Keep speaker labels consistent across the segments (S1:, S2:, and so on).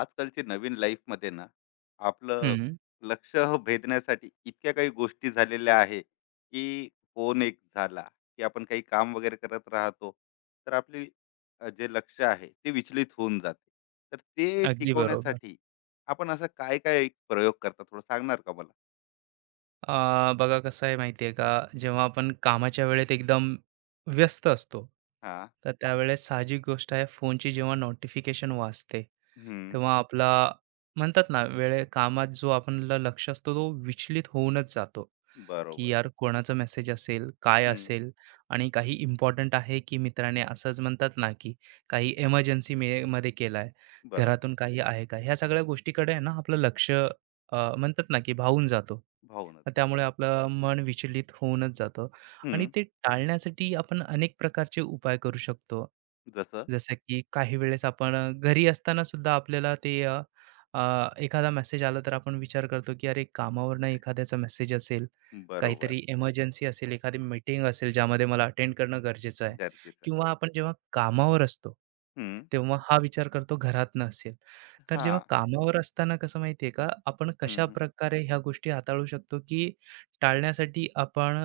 S1: आजकालची नवीन लाईफमध्ये ना आपलं
S2: हं,
S1: लक्ष भेदण्यासाठी इतक्या काही गोष्टी झालेल्या आहे की फोन एक झाला की आपण काही काम वगैरे करत राहतो. तर आपली जे लक्ष आहे ते विचलित होऊन जाते. तर ते
S2: अगदी बरोबर.
S1: टिकवण्यासाठी आपण असं काय काय एक प्रयोग करता थोडं सांगणार का मला?
S2: बघा कसं आहे माहिती आहे का, जेव्हा आपण कामाच्या वेळेत एकदम व्यस्त असतो,
S1: हा.
S2: तर त्यावेळेस साहजिक गोष्ट आहे फोनची जेव्हा नोटिफिकेशन वाजते,
S1: हम्म.
S2: तेव्हा आपला म्हणतात ना, वेळे कामात जो आपला लक्ष असतो तो विचलित होऊनच जातो. की
S1: बरोबर.
S2: यार कोणाचा मेसेज असेल, काय
S1: हम्म.
S2: असेल आणि काही इम्पॉर्टंट आहे की मित्राने असंच म्हणतात ना की काही इमर्जन्सी मे मध्ये केलाय,
S1: बरोबर.
S2: घरातून काही आहे का? ह्या सगळ्या गोष्टीकडे आहे ना आपलं लक्ष, म्हणतात ना की भावून जातो.
S1: भाऊनच
S2: मग त्यामुळे
S1: जातो.
S2: आपलं मन विचलित होऊनच जातं आणि
S1: हम्म.
S2: ते टाळण्यासाठी आपण अनेक प्रकारचे उपाय करू शकतो.
S1: जसं.
S2: जसं की काही वेळेस आपण घरी असताना सुद्धा आपल्याला ते अ, अ, एखादा मेसेज आला तर आपण विचार करतो की अरे कामावरनं एखाद्याचा मेसेज असेल,
S1: बरोबर.
S2: काहीतरी इमर्जन्सी असेल, एखादी मीटिंग असेल, ज्यामध्ये मला अटेंड करणं गरजेचं आहे,
S1: गरजेचं आहे.
S2: किंवा आपण जेव्हा कामावर असतो,
S1: हम्म.
S2: तेव्हा हा विचार करतो घरात नसेल. तर
S1: हा.
S2: जेव्हा कामावर असताना कसं माहिती आहे का, आपण
S1: हम्म. हम्म.
S2: कशाप्रकारे ह्या गोष्टी हाताळू शकतो, की टाळण्यासाठी आपण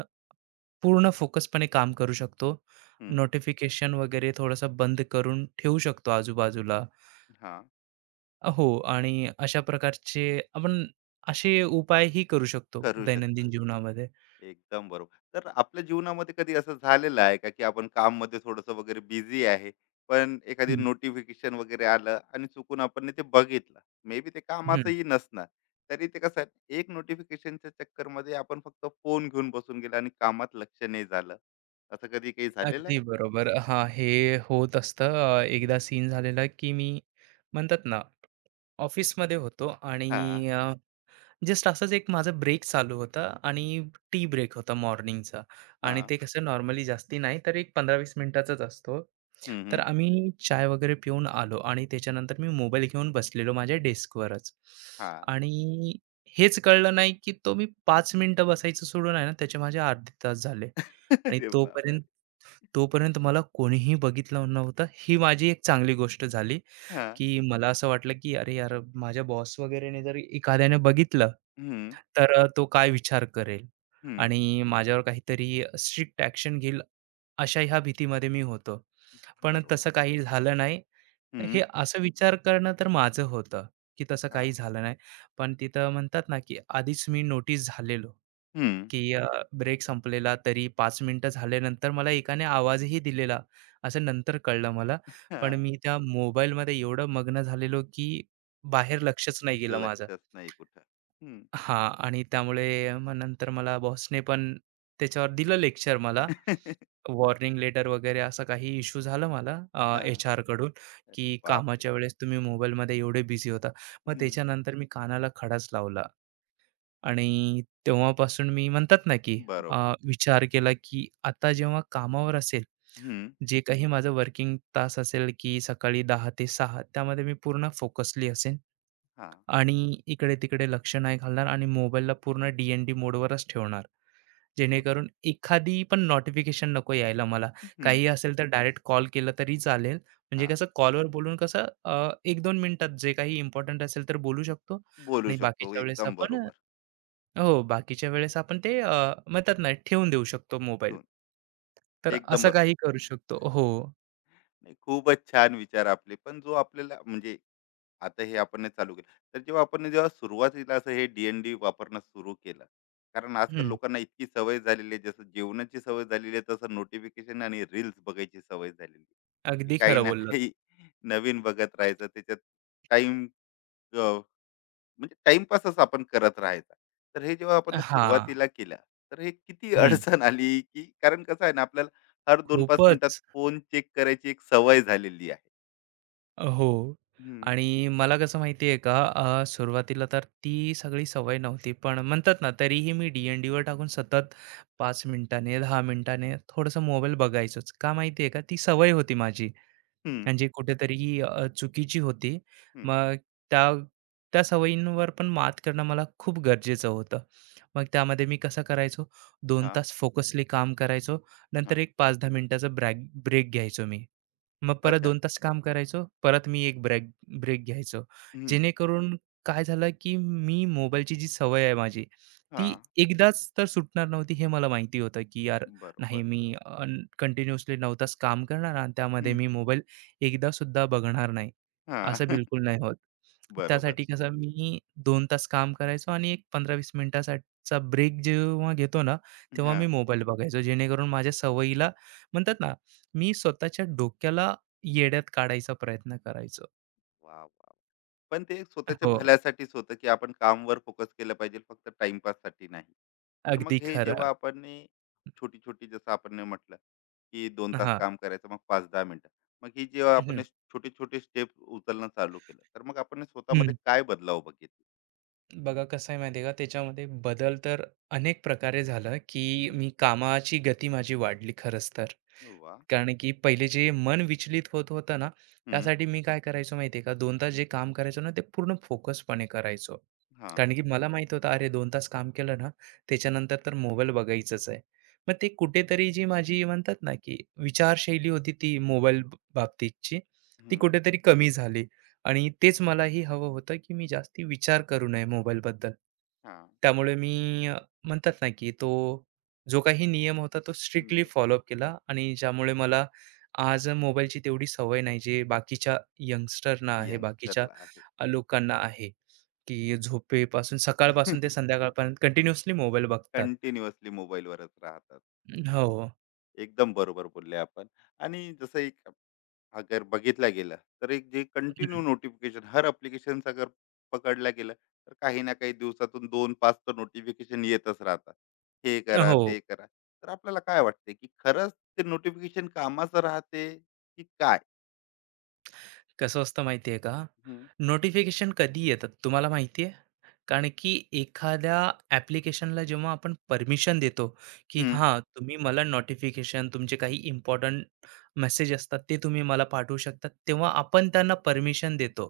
S2: पूर्ण फोकसपणे काम करू शकतो.
S1: हम्म,
S2: नोटिफिकेशन वगैरे थोडंसं बंद करून ठेवू शकतो आजूबाजूला.
S1: हा.
S2: हो आणि अशा प्रकारचे आपण असे उपायही करू शकतो
S1: करू
S2: दैनंदिन
S1: शकतो.
S2: जीवनामध्ये.
S1: एकदम बरोबर. तर आपल्या जीवनामध्ये कधी असं झालेलं आहे का, की आपण काममध्ये थोडंसं वगैरे बिझी आहे, पण एखादी
S2: हं,
S1: नोटिफिकेशन वगैरे आलं आणि चुकून आपण ना ते बघितलं. मे बी ते
S2: हं.
S1: कामाचंही नसणार. तरी ते कसं आहे, एक नोटिफिकेशनच्या चक्करमध्ये आपण फक्त फोन घेऊन बसून गेलो आणि कामात लक्ष नाही झालं. असं कधी काही झालेलं
S2: अगदी
S1: आहे?
S2: बरोबर. हां, हे होत असतं. एकदा
S1: हं.
S2: सीन झालेला की मी म्हणतात ना, ऑफिसमध्ये होतो आणि
S1: हां,
S2: जस्ट असंच एक माझा ब्रेक चालू होता आणि टी ब्रेक होता मॉर्निंगचा आणि
S1: हां.
S2: ते कसं नॉर्मली जास्ती नाही, तर एक 15-20 मिनिटाचाच असतो.
S1: हं,
S2: तर
S1: हं.
S2: आम्ही चाय वगैरे पिऊन आलो आणि त्याच्यानंतर मी मोबाईल घेऊन बसलेलो माझ्या डेस्कवरच.
S1: हां.
S2: आणि हेच कळलं नाही, की तो मी पाच मिनिटं बसायचं सोडून आहे ना, त्याचे माझे अर्धे तास झाले. आणि
S1: अरे बाबा रे!
S2: तोपर्यंत तोपर्यंत मला कोणीही बघितलं नव्हतं. ही माझी एक चांगली गोष्ट झाली,
S1: हां.
S2: की मला असं वाटलं की "अरे यार, माझ्या बॉस वगैरेने जर एखाद्याने बघितलं,
S1: हं,
S2: तर तो काय विचार करेल
S1: हं.
S2: आणि माझ्यावर काहीतरी स्ट्रिक्ट ॲक्शन घेईल." अशा ह्या भीतीमध्ये मी होतो. पण
S1: बरोबर.
S2: तसं काही झालं नाही.
S1: हं.
S2: हे असं विचार करणं तर माझं होतं, की तसं काही
S1: हां.
S2: झालं नाही. पण तिथं म्हणतात ना, की आधीच मी नोटीस झालेलो.
S1: हं.
S2: की ब्रेक संपलेला तरी 5 मिनिटं झाल्यानंतर मला एकाने आवाजही दिलेला, असं नंतर कळलं मला. पण
S1: हां.
S2: मी त्या मोबाईलमध्ये एवढं मग्न झालेलो की बाहेर लक्षच नाही गेलं माझं.
S1: लक्षच नाही कुठं. हं.
S2: हां आणि त्यामुळे मग नंतर मला बॉसने पण त्याच्यावर दिलं लेक्चर मला.
S1: हां.
S2: वॉर्निंग लेटर वगैरे असा काही इश्यू झाला मला एचआरकडून की
S1: अरे बापरे!
S2: कामाच्या वेळेस तुम्ही मोबाईलमध्ये एवढे बिझी होता. मग
S1: हं.
S2: त्याच्यानंतर मी कानाला खडाच लावला. आणि तेव्हापासून मी म्हणतात ना, की
S1: बरोबर.
S2: विचार केला, की आता जेव्हा कामावर असेल,
S1: हं.
S2: जे काही माझं वर्किंग तास असेल, की सकाळी 10 ते 6 त्यामध्ये मी पूर्ण फोकसली असेन
S1: हां.
S2: आणि इकडे-तिकडे लक्ष नाही घालणार आणि मोबाईलला पूर्ण डी-एन-डी मोडवरच ठेवणार.
S1: गुड.
S2: जेणेकरून एखादी पण नोटिफिकेशन नको यायला मला.
S1: हं.
S2: काहीही असेल तर डायरेक्ट कॉल केला तरी चालेल. म्हणजे
S1: हां.
S2: कसं कॉलवर बोलून कसं 1-2 मिनिटात जे काही इम्पोर्टंट असेल तर बोलू शकतो
S1: बोलू
S2: आणि
S1: शकतो.
S2: बाकीच्या वेळेस
S1: एकदम
S2: आपण
S1: बरोबर.
S2: हो, बाकीच्या वेळेस आपण ते म्हणतात ना, ठेवून देऊ शकतो मोबाईल.
S1: ठेवून.
S2: तर
S1: एकदम
S2: असं
S1: बरोबर.
S2: काही करू शकतो. हो,
S1: नाही, खूपच छान विचार आपले. पण जो आपल्याला म्हणजे आता हे आपण नाही चालू केलं. तर जेव्हा आपण जेव्हा सुरुवातीला असं हे डी वापरणं सुरू केलं. कारण आजकाल
S2: हं,
S1: लोकांना इतकी सवय झालेली आहे, जसं जेवणाची सवय झालेली आहे, तसं नोटिफिकेशन आणि रील्स बघायची सवय झालेली आहे, की
S2: अगदी
S1: काही
S2: खरं
S1: ना
S2: बोललात.
S1: काही नवीन बघत राहायचं. त्याच्यात टाईम म्हणजे टाइमपासच आपण करत राहायचा. तर हे जेव्हा आपण
S2: हां,
S1: सुरुवातीला केलं, तर हे किती
S2: हं,
S1: अडचण आली, की कारण कसं आहे ना आपल्याला हर दोन 5
S2: खूपच.
S1: मिनिटात फोन चेक करायची एक सवय झालेली आहे.
S2: हो
S1: हं,
S2: आणि मला कसं माहिती आहे का, सुरुवातीला तर ती सगळी सवय नव्हती. पण म्हणतात ना, तरीही मी डी-एन-डीवर टाकून सतत 5 मिनिटाने, 10 मिनिटाने थोडंसं मोबाईल बघायचोच. का माहिती आहे का, ती सवय होती माझी.
S1: हं,
S2: म्हणजे कुठेतरी चुकीची होती.
S1: हं.
S2: मग त्या त्या सवयींवर पण मात करणं मला खूप गरजेचं होतं. मग त्यामध्ये मी कसं करायचो, 2
S1: हां,
S2: तास फोकसली काम करायचो. नंतर
S1: हां.
S2: एक 5-10 मिनिटाचा ब्रेक घ्यायचो मी. मग परत
S1: अच्छा.
S2: 2 तास काम करायचो. परत मी एक ब्रेक घ्यायचो.
S1: हं.
S2: जेणेकरून काय झालं, की मी मोबाईलची जी सवय आहे माझी, ती
S1: हां.
S2: एकदाच तर सुटणार नव्हती हे मला माहिती होतं, की यार नाही
S1: बरोबर.
S2: मी कंटिन्यूअसली तास काम करणार आणि त्यामध्ये
S1: हं.
S2: मी मोबाईल एकदा सुद्धा बघणार नाही,
S1: हां.
S2: असं बिलकुल नाही होत.
S1: बरोबर.
S2: त्यासाठी कसं मी 2 तास काम करायचो आणि एक 15-20 मिनिटासाठीचा ब्रेक जेव्हा घेतो ना, तेव्हा मी
S1: हां.
S2: मोबाईल बघायचो. जेणेकरून माझ्या सवयीला म्हणतात ना, मी स्वतःच्या डोक्याला येड्यात काढायचा प्रयत्न करायचो.
S1: वाह! वाह! पण ते एक स्वतःच्या
S2: हो,
S1: भल्यासाठीच होतं, की आपण कामवर फोकस केलं पाहिजे, फक्त टाईमपाससाठी नाही. तर
S2: अगदी
S1: मग हे
S2: खरं.
S1: जेव्हा आपण नी छोटी-छोटी जसं आपण नी म्हटलं, की 2 तास
S2: हां.
S1: काम करायचं, मग 5-10 मिनिटं. मग ही जेव्हा आपण
S2: हं,
S1: छोटे-छोटे स्टेप उचलणं चालू केलं, तर मग आपण ने स्वतःमध्ये
S2: हं.
S1: काय बदलाव बघितले?
S2: बघा कसं आहे माहिती आहे का, त्याच्यामध्ये बदल तर अनेक प्रकारे झालं, की
S1: हं,
S2: मी कामाची गती माझी वाढली खरंच तर.
S1: वाह!
S2: कारण की पहिले जे मन विचलित होत होतं ना,
S1: हं,
S2: त्यासाठी मी काय करायचो माहिती का, 2 तास जे काम करायचो ना, ते पूर्ण फोकसपणे करायचो.
S1: हां,
S2: कारण की मला माहीत होतं, अरे 2 तास काम केलं ना, त्याच्यानंतर तर मोबाईल बघायचंच आहे. मग ते कुठेतरी जी माझी म्हणतात ना, की विचारशैली होती ती मोबाईल बाबतीतची, ती
S1: हं,
S2: कुठेतरी कमी झाली आणि तेच मलाही हवं होतं, की मी जास्ती विचार करू नये मोबाईलबद्दल.
S1: हां.
S2: त्यामुळे मी म्हणतात ना, की तो जो काही नियम होता तो स्ट्रिक्टली
S1: य
S2: फॉलोअप केला आणि ज्यामुळे मला आज मोबाईलची तेवढी सवय नाही जे बाकीच्या यंगस्टरना आहे, बाकीच्या
S1: यंगस्टरला आहे.
S2: लोकांना आहे, की झोपेपासून सकाळपासून ते संध्याकाळपर्यंत कंटिन्युअसली मोबाईल बघतात.
S1: कंटिन्युअसली मोबाईलवरच राहतात.
S2: हो.
S1: एकदम बरोबर बोलले आपण. आणि जसं एक अगर बघितला गेला तर एक जे कंटिन्यू
S2: हं.
S1: नोटिफिकेशन हर अप्लिकेशनचा अगर पकडला गेला तर काही ना काही दिवसातून दोन पाच तर नोटिफिकेशन येतच राहतात, हे करा
S2: हो.
S1: ते करा. तर आपल्याला काय वाटते की खरंच ते नोटिफिकेशन कामाचं राहते की काय?
S2: कसं असतं माहिती आहे का?
S1: हम्म,
S2: नोटिफिकेशन कधी येतात तुम्हाला माहिती आहे? कारण की एखाद्या ॲप्लिकेशनला जेव्हा आपण परमिशन देतो, की
S1: हम्म,
S2: हां, तुम्ही मला नोटिफिकेशन तुमचे काही इम्पोर्टंट मेसेज असतात ते तुम्ही मला पाठवू शकता. तेव्हा आपण त्यांना परमिशन देतो,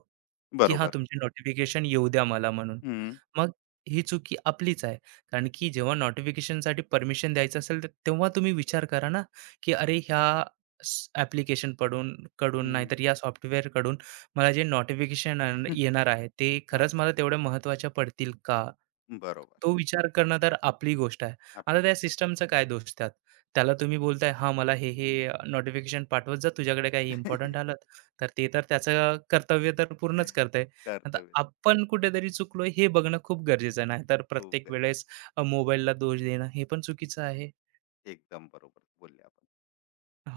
S2: की हां,
S1: बरोबर.
S2: तुमचे नोटिफिकेशन येऊ द्या मला म्हणून.
S1: हम्म,
S2: मग ही चुकी आपलीच आहे. कारण की जेव्हा नोटिफिकेशनसाठी परमिशन द्यायचं असेल तर तेव्हा तुम्ही विचार करा ना, की अरे ह्या स- पडून कडून
S1: हम्म,
S2: नाहीतर या कड़ून, मला जे नोटिफिकेशन येणार आहे ते
S1: हा,
S2: खरंच मला तेवढ्या महत्त्वाच्या पडतील का,
S1: बरोबर.
S2: तो विचार करणं तर आपली गोष्ट आहे. आता
S1: आपली
S2: त्या
S1: गोष्ट.
S2: सिस्टमचा काय दोष त्यात, त्याला तुम्ही बोलताय हा मला हे हे
S1: हम्म.
S2: नोटिफिकेशन पाठवत जा तुझ्याकडे काही इम्पॉर्टंट आलं तर ते तर त्याचं कर्तव्य तर पूर्णच करतंय. आता
S1: कर्तव्य.
S2: आपण कुठेतरी चुकलो हे बघणं खूप गरजेचं आहे, नाहीतर
S1: हो.
S2: प्रत्येक वेळेस मोबाईलला दोष देणं हे पण चुकीचं आहे.
S1: एकदम बरोबर बोलले आपण.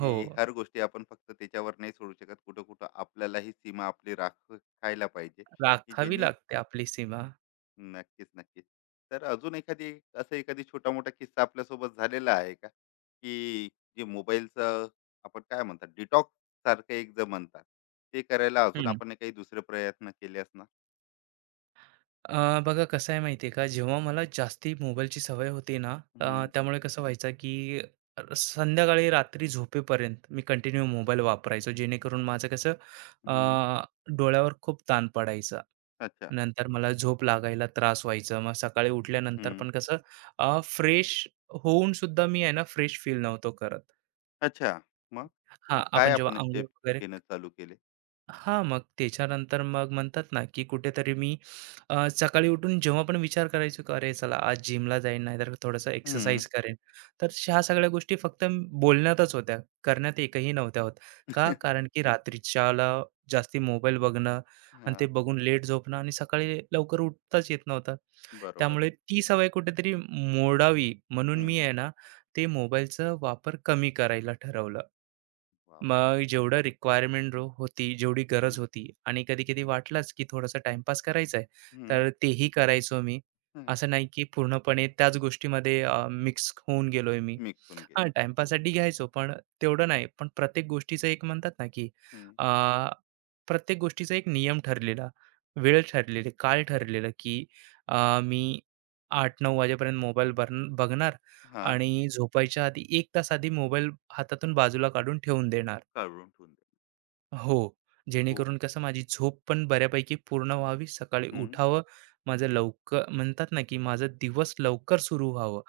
S2: हो,
S1: हर गोष्टी आपण फक्त त्याच्यावर नाही सोडू शकत, कुठं कुठं आपल्यालाही सीमा आपली राखायला पाहिजे की
S2: राखावी
S1: ज्यांनी.
S2: लागते आपली सीमा.
S1: नक्कीच नक्कीच. तर अजून एखादी असं एखादी छोटा मोठा किस्सा आपल्यासोबत झालेला आहे का की जे मोबाईलचं आपण काय म्हणतात डिटॉक्स सारखं एक जे म्हणतात ते करायला अजून आपण काही दुसरे प्रयत्न केले असणार.
S2: बघा कसं आहे माहिती आहे का, जेव्हा मला जास्ती मोबाईलची सवय होती ना,
S1: हम्म,
S2: त्यामुळे कसं व्हायचं की संध्याकाळी रात्री झोपेपर्यंत मी कंटिन्यू मोबाईल वापरायचो, जेणेकरून माझं कसं अ,
S1: हम्म,
S2: डोळ्यावर खूप ताण पडायचा.
S1: अच्छा.
S2: नंतर मला झोप लागायला त्रास व्हायचा, मग सकाळी उठल्यानंतर
S1: हम्म,
S2: पण कसं फ्रेश होऊन सुद्धा मी आहे ना फ्रेश फील नव्हतो करत.
S1: अच्छा. मग.
S2: हा
S1: मग काय
S2: आपण जेव्हा
S1: आपण
S2: आंघोळ
S1: स्टेप
S2: वगैरे,
S1: घेणं चालू केले?
S2: हां, मग त्याच्यानंतर मग म्हणतात ना, की कुठेतरी मी सकाळी उठून जेव्हा पण विचार करायचो, की "अरे चला आज जिमला जाईन, नाहीतर थोडंसं
S1: हम्म,
S2: एक्सरसाइज करेन." तर ह्या सगळ्या गोष्टी फक्त बोलण्यातच होत्या, करण्यात एकही नव्हत्या होत. का? कारण की रात्रीच्याला जास्ती मोबाईल बघणं
S1: हा.
S2: आणि ते बघून लेट झोपणं आणि सकाळी लवकर उठताच येत नव्हतं.
S1: बरोबर.
S2: त्यामुळे ती सवय कुठेतरी मोडावी म्हणून
S1: हम्म,
S2: मी आहे ना, ते मोबाईलचा वापर कमी करायला ठरवलं.
S1: वा वा वा.
S2: मग जेवढं रिक्वायरमेंट होती, जेवढी गरज होती आणि कधी-कधी वाटलंच, की थोडासा टाईमपास करायचा आहे, तर तेही करायचो मी. असं नाही, की पूर्णपणे त्याच गोष्टीमध्ये मिक्स होऊन गेलोय मी.
S1: मिक्स होऊन गेली.
S2: हां, टाईमपाससाठी घ्यायचो, पण तेवढं नाही. पण प्रत्येक गोष्टीचं एक म्हणतात ना, की
S1: हं.
S2: अ, प्रत्येक गोष्टीचा एक नियम ठरलेला, वेळ ठरलेली, काळ ठरलेलं, की मी 8-9 वाजेपर्यंत मोबाईल बरन बघणार
S1: हां,
S2: आणि झोपायच्या आधी 1 तास आधी मोबाईल हातातून बाजूला काढून ठेवून देणार.
S1: काढून ठेवून देणं.
S2: हो.
S1: हो.
S2: जेणेकरून कसं माझी झोप पण बऱ्यापैकी पूर्ण व्हावी, सकाळी
S1: हं,
S2: उठावं, माझं लवकर म्हणतात ना, की माझा दिवस लवकर सुरू व्हावं,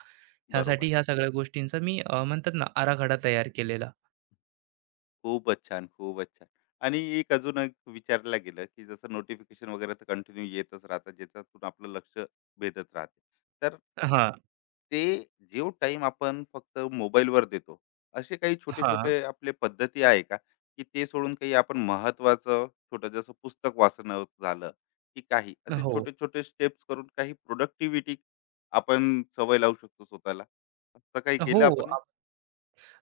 S1: बरोबर.
S2: ह्यासाठी ह्या सगळ्या गोष्टींचा मी म्हणतात ना, आराखडा तयार केलेला.
S1: खूपच छान, खूपच छान. आणि एक अजून एक विचारलं गेलं, की जसं नोटिफिकेशन वगैरे तर कंटिन्यू येतच राहतात, ज्याच्यातून आपलं लक्ष भेदत राहते. तर
S2: हां,
S1: ते जो टाइम आपण फक्त मोबाईलवर देतो, असे काही
S2: हां.
S1: छोटे-छोटे आपले पद्धती आहे का, की ते सोडून काही आपण महत्त्वाचं छोटं जसं पुस्तक वाचणं झालं, की काही असे
S2: हो.
S1: छोटे-छोटे स्टेप्स करून काही प्रोडक्टिव्हिटी आपण सवय लावू शकतो स्वतःला? असं काही
S2: हो.
S1: केलं आपण?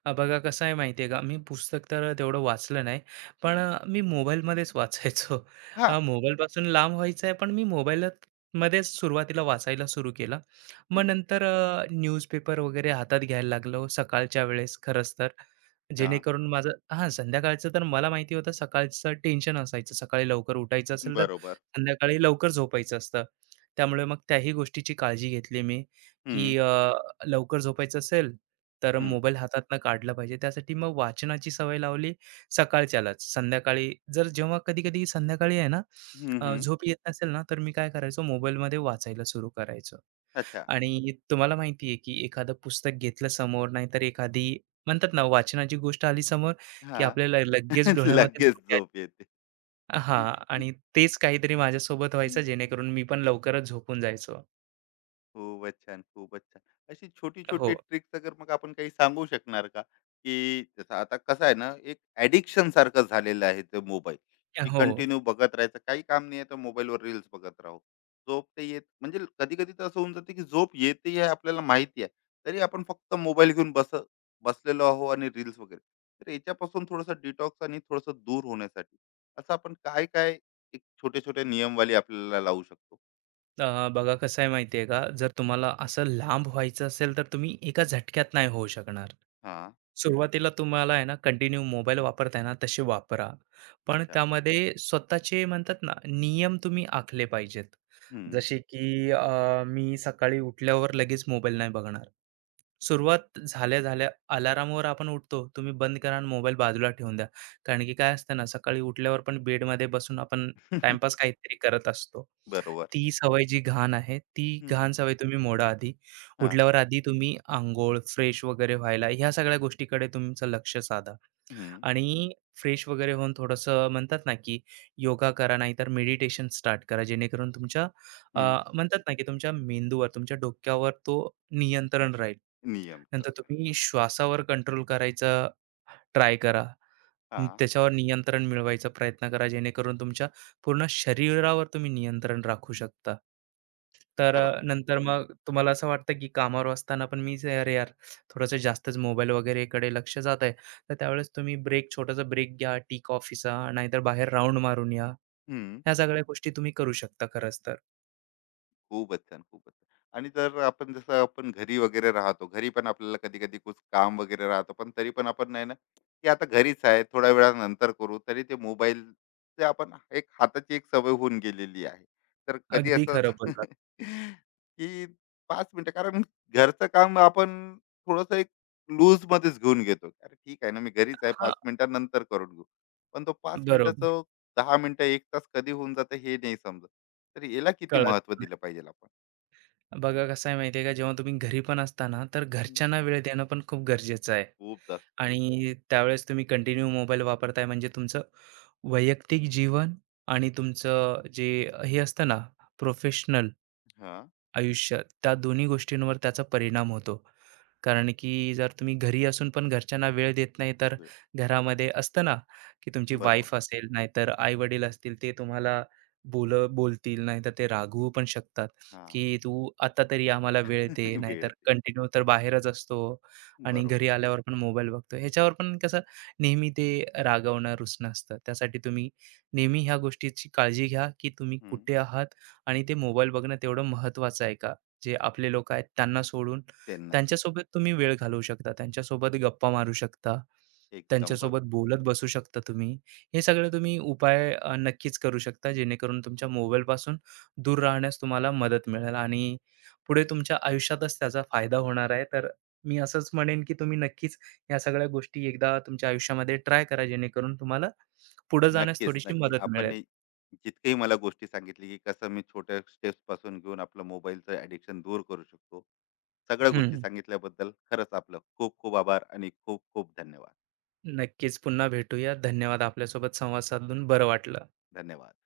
S2: बघा कसं आहे माहिती आहे का, मी पुस्तक तर तेवढं वाचलं नाही, पण
S1: हं.
S2: मी मोबाईलमध्येच वाचायचो.
S1: हां.
S2: मोबाईलपासून लांब व्हायचं आहे पण मी मोबाईल मध्येच सुरुवातीला वाचायला सुरू केलं. मग
S1: हं.
S2: नंतर न्यूजपेपर वगैरे हातात घ्यायला लागलो सकाळच्या वेळेस खरंच तर,
S1: हां.
S2: जेणेकरून माझं, हां, संध्याकाळचं तर मला माहिती होतं, सकाळचं टेन्शन असायचं, सकाळी लवकर उठायचं असेल तर
S1: बरोबर.
S2: संध्याकाळी लवकर झोपायचं असतं, त्यामुळे मग त्याही गोष्टीची काळजी घेतली मी,
S1: हं,
S2: की लवकर झोपायचं असेल तर
S1: हं.
S2: मोबाईल हातातनं काढला पाहिजे. त्यासाठी मग वाचनाची सवय लावली सकाळच्यालाच. संध्याकाळी जर जेव्हा कधी-कधी संध्याकाळी आहे ना,
S1: हं, हं.
S2: झोप येत नसेल ना, तर मी काय करायचो मोबाईलमध्ये वाचायला सुरू करायचो.
S1: अच्छा.
S2: आणि तुम्हाला माहिती आहे, की एखादं पुस्तक घेतलं समोर, नाहीतर एखादी म्हणतात ना, वाचनाची गोष्ट आली समोर, की
S1: हां.
S2: आपल्याला लगेच डोळ्यामध्ये
S1: लगेच
S2: झोप यायची.
S1: झोप येते.
S2: हां. आणि तेच काहीतरी माझ्यासोबत व्हायचं,
S1: हं.
S2: जेणेकरून मी पण लवकरच झोपून जायचो.
S1: खूपच छान, खूपच छान. अशी छोटी-छोटी
S2: हो.
S1: ट्रिक्स अगर मग आपण काही सांगू शकणार का? की जसं आता कसं आहे ना, एक ॲडिक्शन सारखं झालेलं आहे ते मोबाईल, की
S2: हो.
S1: कंटिन्यू बघत राहायचं. काही काम नाही आहे तर मोबाईलवर रील्स बघत राहू. झोप तर येत म्हणजे कधी-कधी तर असं होऊन जाते की झोप येते हे आपल्याला माहिती आहे. तरी आपण फक्त मोबाईल घेऊन बसलेलो आहो आणि रील्स वगैरे. तर याच्यापासून थोडंसं डिटॉक्स आणि थोडंसं दूर होण्यासाठी असं आपण काय-काय एक छोटे-छोटे नियमवाली आपल्याला लावू शकतो?
S2: बघा कसं आहे माहिती आहे का, जर तुम्हाला असं लांब व्हायचं असेल, तर तुम्ही एका झटक्यात नाही होऊ शकणार.
S1: हां,
S2: सुरुवातीला तुम्हाला आहे ना, कंटिन्यू मोबाईल वापरताय ना, तसे वापरा. पण
S1: अच्छा.
S2: त्यामध्ये स्वतःचे म्हणतात ना, नियम तुम्ही आखले पाहिजेत.
S1: हं.
S2: जसे की मी सकाळी उठल्यावर लगेच मोबाईल नाही बघणार. सुरुवात झाल्या-झाल्या अलार्मवर आपण उठतो, तुम्ही बंद करा आणि मोबाईल बाजूला ठेवून द्या. कारण की काय असतं ना, सकाळी उठल्यावर पण बेडमध्ये बसून आपण टाईमपास काहीतरी करत असतो.
S1: बरोबर.
S2: ती सवय जी घाण आहे, ती
S1: हं.
S2: घाण सवय तुम्ही मोडा आधी.
S1: हां.
S2: उठल्यावर आधी तुम्ही अंघोळ, फ्रेश वगैरे व्हायला ह्या सगळ्या गोष्टीकडे तुमचं लक्ष साधा
S1: हं.
S2: आणि फ्रेश वगैरे होऊन थोडंसं म्हणतात ना, की योगा करा नाहीतर मेडिटेशन स्टार्ट करा. जेणेकरून तुमच्या अ,
S1: हं.
S2: म्हणतात ना, की तुमच्या मेंदूवर, तुमच्या डोक्यावर तो नियंत्रण राहील.
S1: नियम
S2: नंतर
S1: तंत्र.
S2: तुम्ही श्वासावर कंट्रोल करायचा ट्राय करा.
S1: हां.
S2: त्याच्यावर नियंत्रण मिळवायचा प्रयत्न करा, जेणेकरून तुमच्या पूर्ण शरीरावर तुम्ही नियंत्रण राखू शकता. तर
S1: खरंच.
S2: नंतर
S1: हं.
S2: मग तुम्हाला असं वाटतं, की कामावर असताना पण मीच "अरे यार, थोडंसं जास्तच मोबाईल वगैरेकडे लक्ष जात आहे." तर त्यावेळेस तुम्ही ब्रेक छोटासा ब्रेक घ्या, टी कॉफीचा, नाहीतर बाहेर राउंड मारून या.
S1: हं.
S2: ह्या सगळ्या गोष्टी तुम्ही करू शकता खरंच तर.
S1: खूपच छान खूपच छान. आणि जर आपण जसं आपण घरी वगैरे राहतो, घरी पण आपल्याला कधी कधी खूप काम वगैरे राहतो, पण तरी पण आपण नाही ना की आता घरीच आहे थोड्या वेळानंतर करू, तरी ते मोबाईल ते आपण एक हाताची एक सवय होऊन गेलेली आहे. तर कधी
S2: अगदी
S1: असं
S2: खरं बोललात.
S1: की 5 मिनिटं कारण घरचं काम आपण थोडस एक लूज मध्येच घेऊन घेतो, अरे ठीक आहे ना मी घरीच आहे, पाच
S2: हां,
S1: मिनिटांनंतर करून घेऊ. पण तो पाच
S2: बरोबर.
S1: मिनिटाचं 10 मिनिटं एक तास कधी होऊन जातं हे नाही समजत. तर याला किती
S2: कळत
S1: महत्व
S2: नाही.
S1: दिलं पाहिजे आपण?
S2: बघा कसं आहे माहिती का, जेव्हा तुम्ही घरी पण असता ना, तर
S1: हम्म,
S2: घरच्यांना वेळ देणं पण खूप गरजेचं आहे.
S1: खूप जास्त.
S2: आणि त्यावेळेस तुम्ही कंटिन्यू मोबाईल वापरताय म्हणजे तुमचं
S1: हम्म.
S2: वैयक्तिक जीवन आणि तुमचं जे हे असतं ना प्रोफेशनल
S1: हा.
S2: आयुष्य त्या दोन्ही गोष्टींवर त्याचा परिणाम होतो. कारण की जर तुम्ही घरी असून पण घरच्यांना वेळ देत नाही तर
S1: वेळ.
S2: घरामध्ये असतं ना, की तुमची
S1: बरोबर.
S2: वाईफ असेल नाहीतर आई-वडील असतील ते तुम्हाला बोल बोलतील, नाहीतर ते रागवू पण शकतात,
S1: हा.
S2: की "तू आता तरी आम्हाला वेळ दे."
S1: वेळ
S2: नाहीतर
S1: दे.
S2: कंटिन्यू तर बाहेरच असतो आणि
S1: बरोबर.
S2: घरी आल्यावर पण मोबाईल बघतो. ह्याच्यावर पण कसं नेहमी ते रागवणं, रुसणं असतं. त्यासाठी तुम्ही नेहमी ह्या गोष्टीची काळजी घ्या, की तुम्ही
S1: हम्म.
S2: कुठे आहात आणि ते मोबाईल बघणं तेवढं महत्त्वाचं आहे का? जे आपले लोकं आहेत त्यांना सोडून
S1: त्यांना सोड.
S2: त्यांच्यासोबत तुम्ही वेळ घालवू शकता, त्यांच्यासोबत गप्पा मारू शकता,
S1: एकदम बरोबर.
S2: त्यांच्यासोबत बोलत बसू शकता तुम्ही. हे सगळे तुम्ही उपाय नक्कीच करू शकता, जेणेकरून तुमच्या मोबाईलपासून दूर राहण्यास तुम्हाला मदत मिळेल आणि पुढे तुमच्या आयुष्यातच त्याचा फायदा होणार आहे. तर मी असंच म्हणेन, की तुम्ही नक्कीच या सगळ्या गोष्टी एकदा तुमच्या आयुष्यामध्ये ट्राय करा, जेणेकरून तुम्हाला पुढे जाण्यास
S1: नक्कीच
S2: थोडीशी
S1: नक्की
S2: मदत
S1: आपण
S2: मिळेल.
S1: हे जितकंही मला गोष्टी सांगितली की कसं मी छोट्या स्टेप्स पासून घेऊन आपलं मोबाईलचं ॲडिक्शन दूर करू शकतो, सगळ्या गोष्टी
S2: हं,
S1: सांगितल्याबद्दल खरंच आपलं खूप खूप आभार आणि खूप खूप धन्यवाद.
S2: नक्कीच पुन्हा भेटूया. धन्यवाद. आपल्यासोबत संवाद साधून बरं वाटलं.
S1: धन्यवाद.